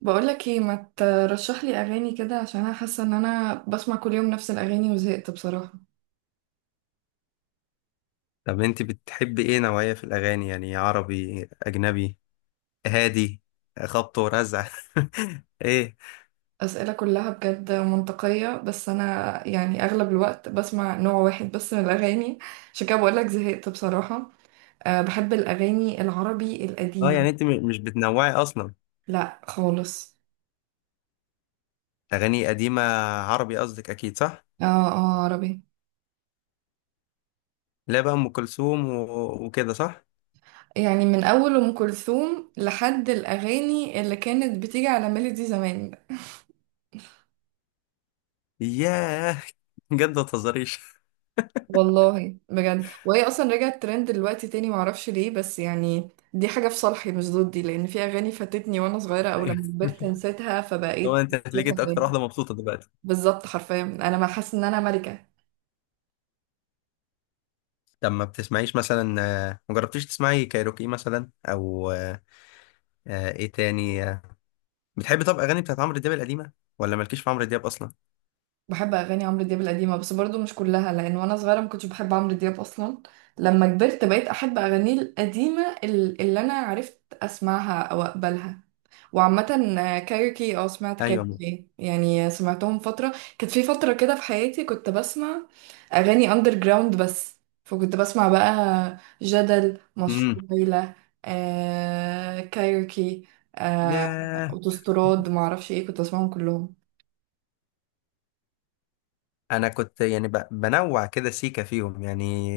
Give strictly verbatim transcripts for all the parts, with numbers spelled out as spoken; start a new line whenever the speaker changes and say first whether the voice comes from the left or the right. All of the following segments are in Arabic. right: بقولك ايه ما ترشح لي اغاني كده؟ عشان انا حاسه ان انا بسمع كل يوم نفس الاغاني وزهقت بصراحه.
left: طب انت بتحبي ايه نوعية في الاغاني؟ يعني عربي، اجنبي، هادي، خبط ورزع؟ ايه.
right: اسئله كلها بجد منطقيه، بس انا يعني اغلب الوقت بسمع نوع واحد بس من الاغاني، عشان كده بقولك زهقت بصراحه. أه، بحب الاغاني العربي
left: اه،
right: القديمه.
left: يعني انت م- مش بتنوعي اصلا.
right: لا خالص.
left: اغاني قديمة، عربي قصدك اكيد، صح؟
right: اه اه، عربي.
left: لا بقى، ام كلثوم و- وكده، صح؟
right: يعني من اول ام كلثوم لحد الاغاني اللي كانت بتيجي على ميلودي زمان.
left: ياه، بجد ما تهزريش.
right: والله بجد، وهي اصلا رجعت ترند دلوقتي تاني، معرفش ليه، بس يعني دي حاجه في صالحي مش ضدي، لان في اغاني فاتتني وانا صغيره او لما
left: أيوة.
right: كبرت نسيتها
left: هو
right: فبقيت
left: انت هتلاقيك
right: شايفها
left: انت اكتر
right: تاني.
left: واحدة مبسوطة دلوقتي.
right: بالظبط، حرفيا انا ما حاسه ان انا ملكه.
left: طب ما بتسمعيش مثلا؟ آه، ما جربتيش تسمعي كايروكي مثلا؟ او آه، آه، ايه تاني؟ آه، بتحبي طب اغاني بتاعت عمرو دياب القديمة؟ ولا مالكيش في عمرو دياب اصلا؟
right: بحب اغاني عمرو دياب القديمه بس برضو مش كلها، لان وانا صغيره ما كنتش بحب عمرو دياب اصلا. لما كبرت بقيت احب اغانيه القديمه ال- اللي انا عرفت اسمعها او اقبلها. وعامه، آه، كايروكي، اه سمعت
left: ايوه.
right: كايروكي، يعني سمعتهم فتره، كانت في فتره كده في حياتي كنت بسمع اغاني اندر جراوند، بس فكنت بسمع بقى جدل، مشروع ليلى، آه كايروكي، آه
left: ياه.
right: اوتوستراد، معرفش ايه، كنت بسمعهم كلهم.
left: انا كنت يعني ب- بنوع كده سيكا فيهم يعني.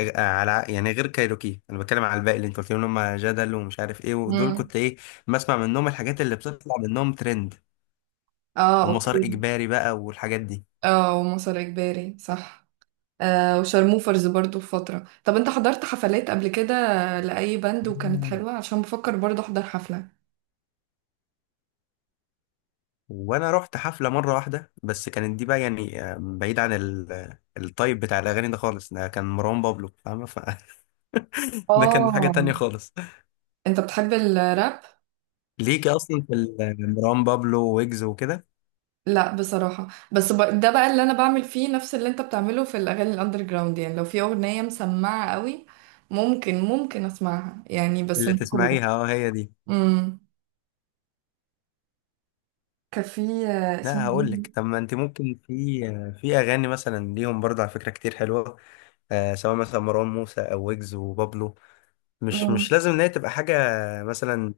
left: أ- على يعني، غير كايروكي، انا بتكلم على الباقي اللي انت قلت لهم إن هم جدل ومش عارف ايه ودول،
right: مم.
left: كنت ايه؟ بسمع منهم الحاجات اللي بتطلع منهم ترند
right: اه
left: ومسار
right: اوكي.
left: اجباري بقى والحاجات دي.
right: اه، ومصر اجباري صح. آه وشارموفرز برضو في فترة. طب انت حضرت حفلات قبل كده لأي باند وكانت
left: مم.
right: حلوة؟ عشان بفكر برضو احضر حفلة.
left: وانا رحت حفله مره واحده، بس كانت دي بقى يعني آه، بعيد عن ال- الطيب بتاع الاغاني ده خالص، ده كان مروان بابلو، فاهمه؟ ف... ده كان حاجه
right: اه،
left: تانية خالص.
right: انت بتحب الراب؟
left: ليكي اصلا في ال- مروان بابلو ويجز وكده؟
right: لا بصراحة، بس ب... ده بقى اللي انا بعمل فيه نفس اللي انت بتعمله في الاغاني الاندر جراوند، يعني لو في اغنية مسمعة قوي ممكن ممكن اسمعها، يعني بس
left: اللي
right: مش كوري.
left: تسمعيها، اه، هي دي.
right: امم، كان في آه، اسمه،
left: لا هقول لك، طب ما انت ممكن في في اغاني مثلا ليهم برضه على فكره كتير حلوه، آه سواء مثلا مروان موسى او ويجز وبابلو. مش
right: امم
left: مش لازم ان هي تبقى حاجه مثلا،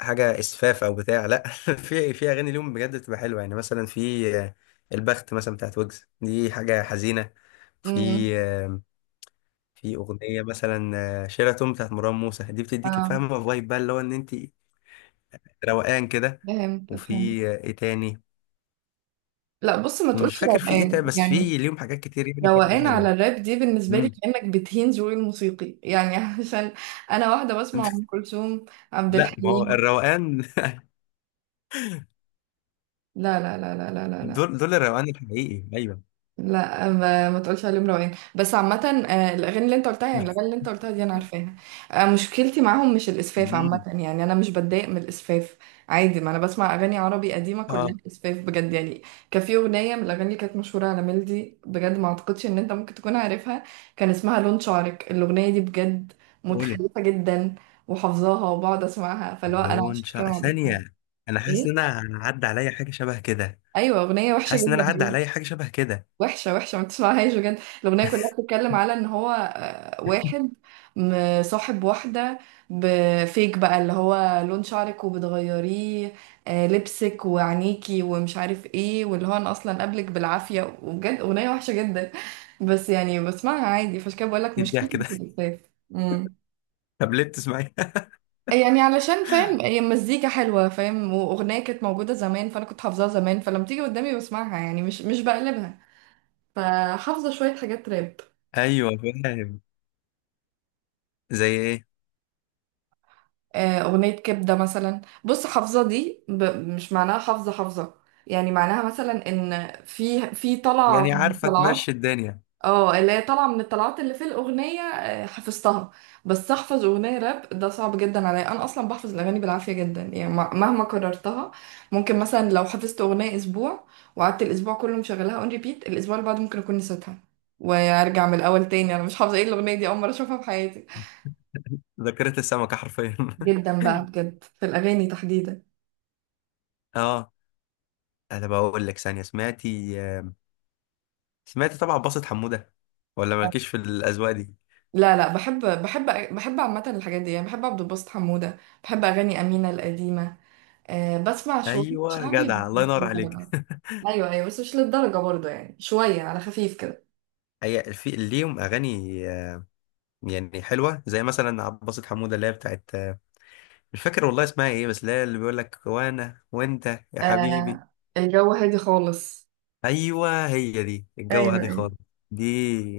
left: حاجه اسفاف او بتاع، لا. في في اغاني ليهم بجد بتبقى حلوه يعني، مثلا في آه، البخت، مثلا بتاعت ويجز، دي حاجه حزينه. في
right: امم
left: آه، في اغنيه مثلا آه، شيراتون، بتاعت مروان موسى، دي بتديكي
right: اه.
left: فاهمه فايب بقى اللي هو ان انت روقان كده.
right: فهمت
left: وفي
right: فهمت.
left: آه، ايه تاني؟
right: لا بص، ما
left: مش
right: تقولش
left: فاكر في ايه تاني،
right: روقان
left: بس
right: يعني.
left: في ليهم حاجات كتير يعني برضه
right: روقان
left: حلوه.
right: على الراب دي بالنسبة لي
left: مم.
right: كأنك بتهين ذوقي الموسيقي يعني عشان أنا واحدة بسمع أم كلثوم، عبد
left: لا، ما هو
right: الحليم.
left: الروقان.
right: لا لا لا لا لا لا لا
left: دول، دول الروقان الحقيقي، ايوه.
right: لا ما, ما تقولش عليهم روقان. بس عامة، آه، الأغاني اللي أنت قلتها، يعني الأغاني اللي أنت قلتها دي أنا عارفاها. آه، مشكلتي معاهم مش الإسفاف، عامة
left: مم.
right: يعني أنا مش بتضايق من الإسفاف، عادي، ما أنا بسمع أغاني عربي قديمة كلها
left: اه،
right: إسفاف بجد يعني. كان في أغنية من الأغاني اللي كانت مشهورة على ميلدي بجد ما أعتقدش إن أنت ممكن تكون عارفها، كان اسمها لون شعرك. الأغنية دي بجد
left: قولي.
right: متخلفة جدا، وحافظاها وبقعد أسمعها، فاللي هو أنا
left: لون
right: عشان كده
left: شعر
right: ما بعرفهاش.
left: ثانية؟ انا حاسس ان
right: إيه؟
left: انا عدى عليا حاجة شبه كده.
right: أيوة، أغنية وحشة
left: حاسس ان انا
right: جدا،
left: عدى عليا حاجة شبه كده.
right: وحشة وحشة، ما تسمعهاش بجد. الأغنية كلها بتتكلم على إن هو آه، واحد مصاحب واحدة، بفيك بقى، اللي هو لون شعرك وبتغيريه آه، لبسك وعينيكي ومش عارف ايه، واللي هو أنا أصلا قبلك بالعافية، وبجد أغنية وحشة جدا، بس يعني بسمعها عادي، فعشان كده بقولك
left: ايه
right: مشكلتي
left: الضحك ده؟
right: مش الاكتئاب. أمم.
left: طب ليه بتسمعي؟
right: يعني علشان فاهم؟ هي مزيكا حلوة فاهم، وأغنية كانت موجودة زمان فأنا كنت حافظاها زمان، فلما تيجي قدامي بسمعها، يعني مش مش بقلبها. فحافظة شوية حاجات راب.
left: ايوه، فاهم. زي ايه؟
right: آه، أغنية كبدة مثلا، بص حافظة دي ب... مش معناها حافظة حافظة، يعني معناها مثلا إن في في طلعة
left: يعني،
right: من
left: عارفة
right: الطلعات،
left: تمشي الدنيا.
right: اه اللي هي طالعة من الطلعات اللي في الأغنية، آه، حفظتها. بس أحفظ أغنية راب ده صعب جدا عليا، أنا أصلا بحفظ الأغاني بالعافية جدا يعني م- مهما كررتها. ممكن مثلا لو حفظت أغنية أسبوع وقعدت الأسبوع كله مشغلاها أون ريبيت، الأسبوع اللي بعده ممكن أكون نسيتها وأرجع من الأول تاني، أنا مش حافظة إيه الأغنية دي، أول مرة أشوفها في حياتي،
left: ذاكرة السمكة حرفيا.
right: جدا بقى بجد في الأغاني تحديدا.
left: اه. انا بقول لك، ثانية، سمعتي سمعتي طبعا باصة حمودة؟ ولا مالكيش في الاذواق دي؟
right: لا لا، بحب بحب، بحب عامة الحاجات دي، يعني بحب عبد الباسط حمودة، بحب أغاني أمينة القديمة. أه بسمع شوية
left: ايوه
right: شعبي بس
left: جدع، الله
right: مش
left: ينور عليك.
right: للدرجة. أيوة أيوة، بس مش للدرجة برضه، يعني شوية على خفيف كده.
left: هي في ليهم اغاني آه، يعني حلوه، زي مثلا عباسة حموده، اللي هي بتاعت آه، مش فاكر والله اسمها ايه، بس اللي هي اللي بيقول لك وانا وانت، يا حبيبي.
right: أه، الجو هادي خالص.
left: ايوه، هي دي الجو
right: ايوه
left: هادي
right: ايوه.
left: خالص. دي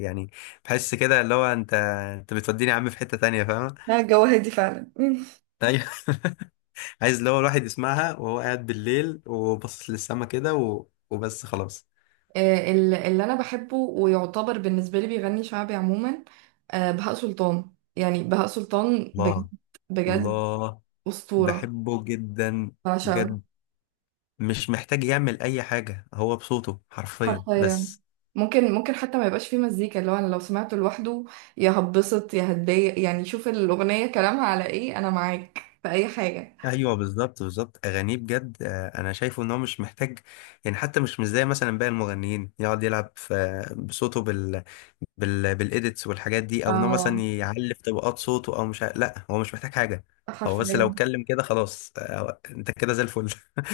left: يعني، بحس كده اللي هو انت انت بتوديني يا عم في حته تانية، فاهمه؟
right: لا الجو هادي فعلا مم.
left: ايوه. عايز اللي هو الواحد يسمعها وهو قاعد بالليل وباصص للسما كده، و... وبس خلاص.
right: أه ال- اللي أنا بحبه ويعتبر بالنسبة لي بيغني شعبي عموما، أه بهاء سلطان، يعني بهاء سلطان بجد،
left: الله،
right: بجد
left: الله،
right: أسطورة،
left: بحبه جدا،
right: بعشقه
left: بجد. مش محتاج يعمل اي حاجة، هو بصوته حرفيا
right: حرفيا.
left: بس.
right: ممكن ممكن حتى ما يبقاش فيه مزيكا، اللي هو انا لو سمعته لوحده، يا هتبسط يا هتضايق، يعني شوف الاغنيه كلامها على ايه، انا معاك في اي حاجه.
left: ايوه بالظبط، بالظبط اغانيه بجد، آه، انا شايفه ان هو مش محتاج يعني، حتى مش مش زي مثلا باقي المغنيين يقعد يلعب في بصوته بال بال بالايديتس والحاجات دي، او ان هو مثلا
right: اه
left: يعلي في طبقات صوته، او مش ع- لا، هو مش محتاج حاجه. هو بس لو
right: حرفيا.
left: اتكلم كده، خلاص، آه، انت كده زي الفل.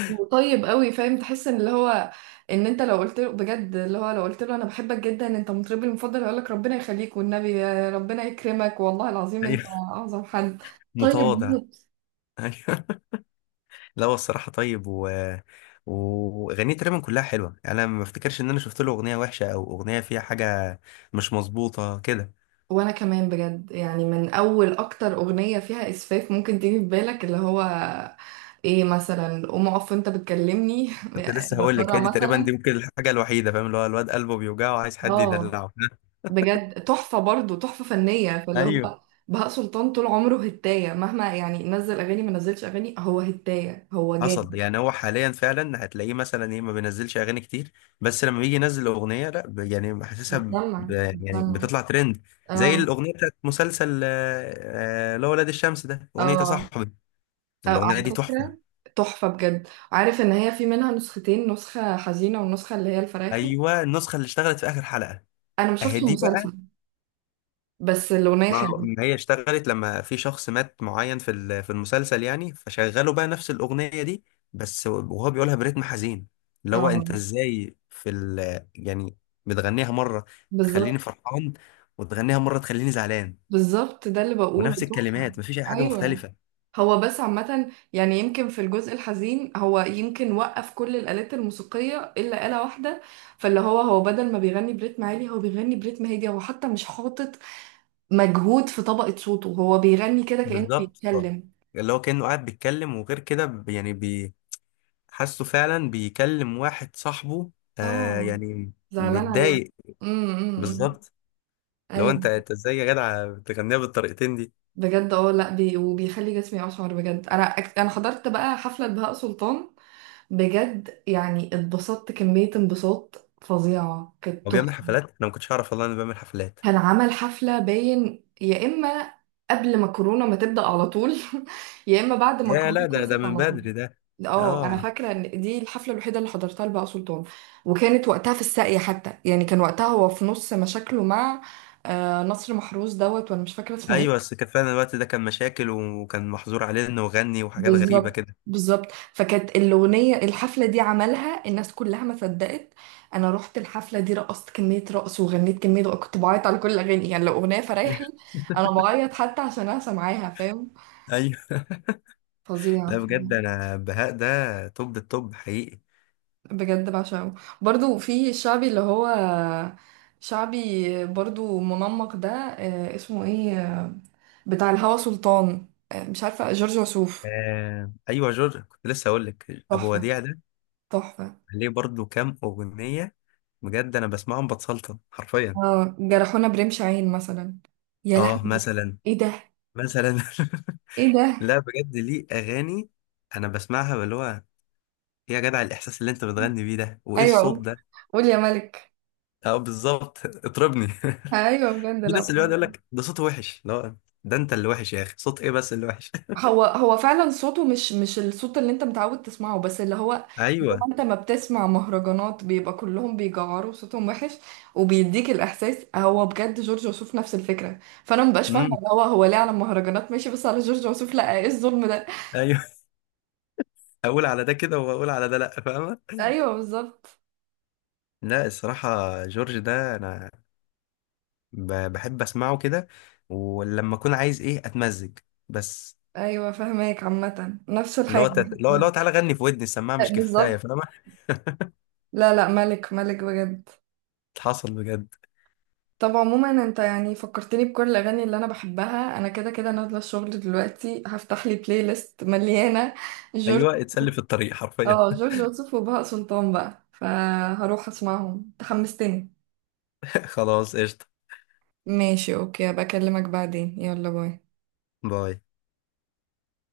right: وطيب قوي فاهم، تحس ان اللي هو ان انت لو قلت له بجد، اللي هو لو قلت له انا بحبك جدا انت مطربي المفضل، هيقول لك ربنا يخليك والنبي، يا ربنا يكرمك والله العظيم
left: ايوه،
right: انت اعظم حد. طيب.
left: متواضع، ايوه. لا هو الصراحه طيب، و واغانيه تقريبا كلها حلوه، يعني انا ما افتكرش ان انا شفت له اغنيه وحشه او اغنيه فيها حاجه مش مظبوطه كده.
right: وانا كمان بجد، يعني من اول اكتر اغنية فيها اسفاف ممكن تيجي في بالك، اللي هو ايه، مثلا قوم اقف انت بتكلمني
left: كنت لسه
right: يا
left: هقول لك، هي
right: ترى
left: دي تقريبا،
right: مثلا.
left: دي ممكن الحاجه الوحيده، فاهم؟ اللي هو الواد قلبه بيوجعه وعايز حد
right: اه،
left: يدلعه.
right: بجد تحفة برضو، تحفة فنية، فاللي
left: ايوه.
right: هو بهاء سلطان طول عمره هتاية، مهما يعني نزل اغاني ما نزلش اغاني، هو هتاية، هو
left: حصل
right: جامد.
left: يعني، هو حاليا فعلا هتلاقيه مثلا ايه، ما بينزلش اغاني كتير، بس لما بيجي ينزل اغنيه، لا ب- يعني حاسسها، ب-
right: بتسمع
left: يعني
right: بتسمع،
left: بتطلع ترند، زي
right: اه
left: الاغنيه بتاعت مسلسل آه، آه، اللي هو ولاد الشمس ده، اغنيه يا
right: اه.
left: صاحبي.
right: أو
left: الاغنيه دي
right: على
left: تحفه.
right: فكرة، تحفة بجد، عارف ان هي في منها نسختين، نسخة حزينة والنسخة اللي هي الفرايحي.
left: ايوه، النسخه اللي اشتغلت في اخر حلقه،
right: انا ما
left: اهي
right: شفتش
left: دي.
right: المسلسل بس الأغنية
left: ما
right: حلوة.
left: ما هي اشتغلت لما في شخص مات معين في ال- في المسلسل، يعني فشغلوا بقى نفس الأغنية دي، بس وهو بيقولها برتم حزين، اللي هو انت
right: اه
left: ازاي في ال... يعني بتغنيها مرة تخليني
right: بالظبط
left: فرحان، وتغنيها مرة تخليني زعلان،
right: بالظبط، ده اللي بقوله
left: ونفس
right: تحفة.
left: الكلمات مفيش أي حاجة
right: أيوة،
left: مختلفة.
right: هو بس عامة يعني يمكن في الجزء الحزين، هو يمكن وقف كل الآلات الموسيقية إلا آلة واحدة، فاللي هو هو بدل ما بيغني بريتم عالي هو بيغني بريتم هادي، هو حتى مش حاطط مجهود في طبقة صوته، هو بيغني كده كأنه
left: بالظبط، اه.
right: بيتكلم.
left: اللي هو كأنه قاعد بيتكلم، وغير كده ب- يعني بي- حاسه فعلا بيكلم واحد صاحبه، آه
right: اه،
left: يعني
right: زعلان عليه.
left: متضايق.
right: امم أمم. إمم.
left: بالظبط. لو
right: ايوه
left: انت انت ازاي يا جدع بتغنيها بالطريقتين دي؟
right: بجد. اه لا بي، وبيخلي جسمي اشعر بجد. انا أك- انا حضرت بقى حفله بهاء سلطان، بجد يعني اتبسطت كمية انبساط فظيعة، كانت
left: هو بيعمل
right: تحفة.
left: حفلات؟ انا ما كنتش اعرف والله انه بيعمل حفلات.
right: كان عمل حفلة باين، يا إما قبل ما كورونا ما تبدأ على طول يا إما بعد ما
left: يا
right: كورونا
left: لا، ده ده
right: خلصت
left: من
right: على طول.
left: بدري ده.
right: اه انا
left: اه.
right: فاكره ان دي الحفله الوحيده اللي حضرتها لبهاء سلطان، وكانت وقتها في الساقيه حتى، يعني كان وقتها هو في نص مشاكله مع آه، نصر محروس دوت، وانا مش فاكره اسمه
left: ايوه،
right: ايه.
left: بس كان فعلا الوقت ده كان مشاكل، وكان محظور عليه انه يغني وحاجات غريبه
right: بالظبط
left: كده.
right: بالظبط. فكانت الأغنية الحفلة دي عملها، الناس كلها ما صدقت. أنا رحت الحفلة دي، رقصت كمية رقص وغنيت كمية رقص، كنت بعيط على كل الأغاني، يعني لو أغنية
left: ايوه.
right: فرايحي أنا بعيط، حتى عشان أنا سامعاها فاهم.
left: ايوه.
right: فظيع
left: لا
right: فظيع.
left: بجد، انا بهاء ده توب التوب حقيقي.
right: بجد بعشقه. برضو في الشعبي اللي هو شعبي برضو منمق ده، آه، اسمه ايه، بتاع الهوى سلطان، آه، مش عارفة، جورج وسوف.
left: آه. ايوه، جورج، كنت لسه اقول لك ابو
right: تحفة
left: وديع ده،
right: تحفة.
left: عليه برضو كام اغنيه، بجد انا بسمعهم بتسلطن حرفيا.
right: اه جرحونا برمش عين مثلا، يا
left: اه،
right: لهوي
left: مثلا
right: ايه ده،
left: مثلا
right: ايه ده.
left: لا بجد، ليه اغاني انا بسمعها، اللي هو، إيه يا جدع الاحساس اللي انت بتغني بيه ده؟ وايه
right: ايوه
left: الصوت
right: قول،
left: ده؟
right: قول يا ملك.
left: اه بالظبط، اطربني.
right: ايوه بجد.
left: في ناس
right: لا
left: اللي يقعد يقول لك ده صوته وحش، لا، ده انت اللي وحش يا اخي، صوت ايه بس اللي وحش؟
right: هو هو فعلا صوته مش مش الصوت اللي انت متعود تسمعه، بس اللي هو زي ما
left: ايوه.
right: انت ما بتسمع مهرجانات بيبقى كلهم بيجعروا صوتهم وحش وبيديك الاحساس، هو بجد جورج وسوف نفس الفكره، فانا مبقاش فاهمه
left: امم.
right: اللي هو هو ليه على المهرجانات ماشي بس على جورج وسوف لا، ايه الظلم ده.
left: ايوه. اقول على ده كده واقول على ده لا، فاهمه؟
right: ايوه بالظبط.
left: لا الصراحه، جورج ده انا ب- بحب اسمعه كده، ولما اكون عايز ايه اتمزج بس،
right: ايوه فاهماك، عامه نفس
left: اللي هو
right: الحاجه.
left: تت... اللي هو اللي هو تعالى غني في ودني السماعه مش كفايه،
right: بالظبط.
left: فاهمه؟
right: لا لا ملك ملك بجد.
left: حصل بجد،
right: طب عموما، انت يعني فكرتني بكل الاغاني اللي انا بحبها، انا كده كده نازله الشغل دلوقتي، هفتح لي بلاي ليست مليانه جورج.
left: ايوه. اتسلي في الطريق حرفيا.
right: اه جورج وسوف وبهاء سلطان بقى، فهروح اسمعهم، تحمستني.
left: خلاص قشطه.
right: ماشي اوكي، بكلمك بعدين، يلا باي.
left: باي.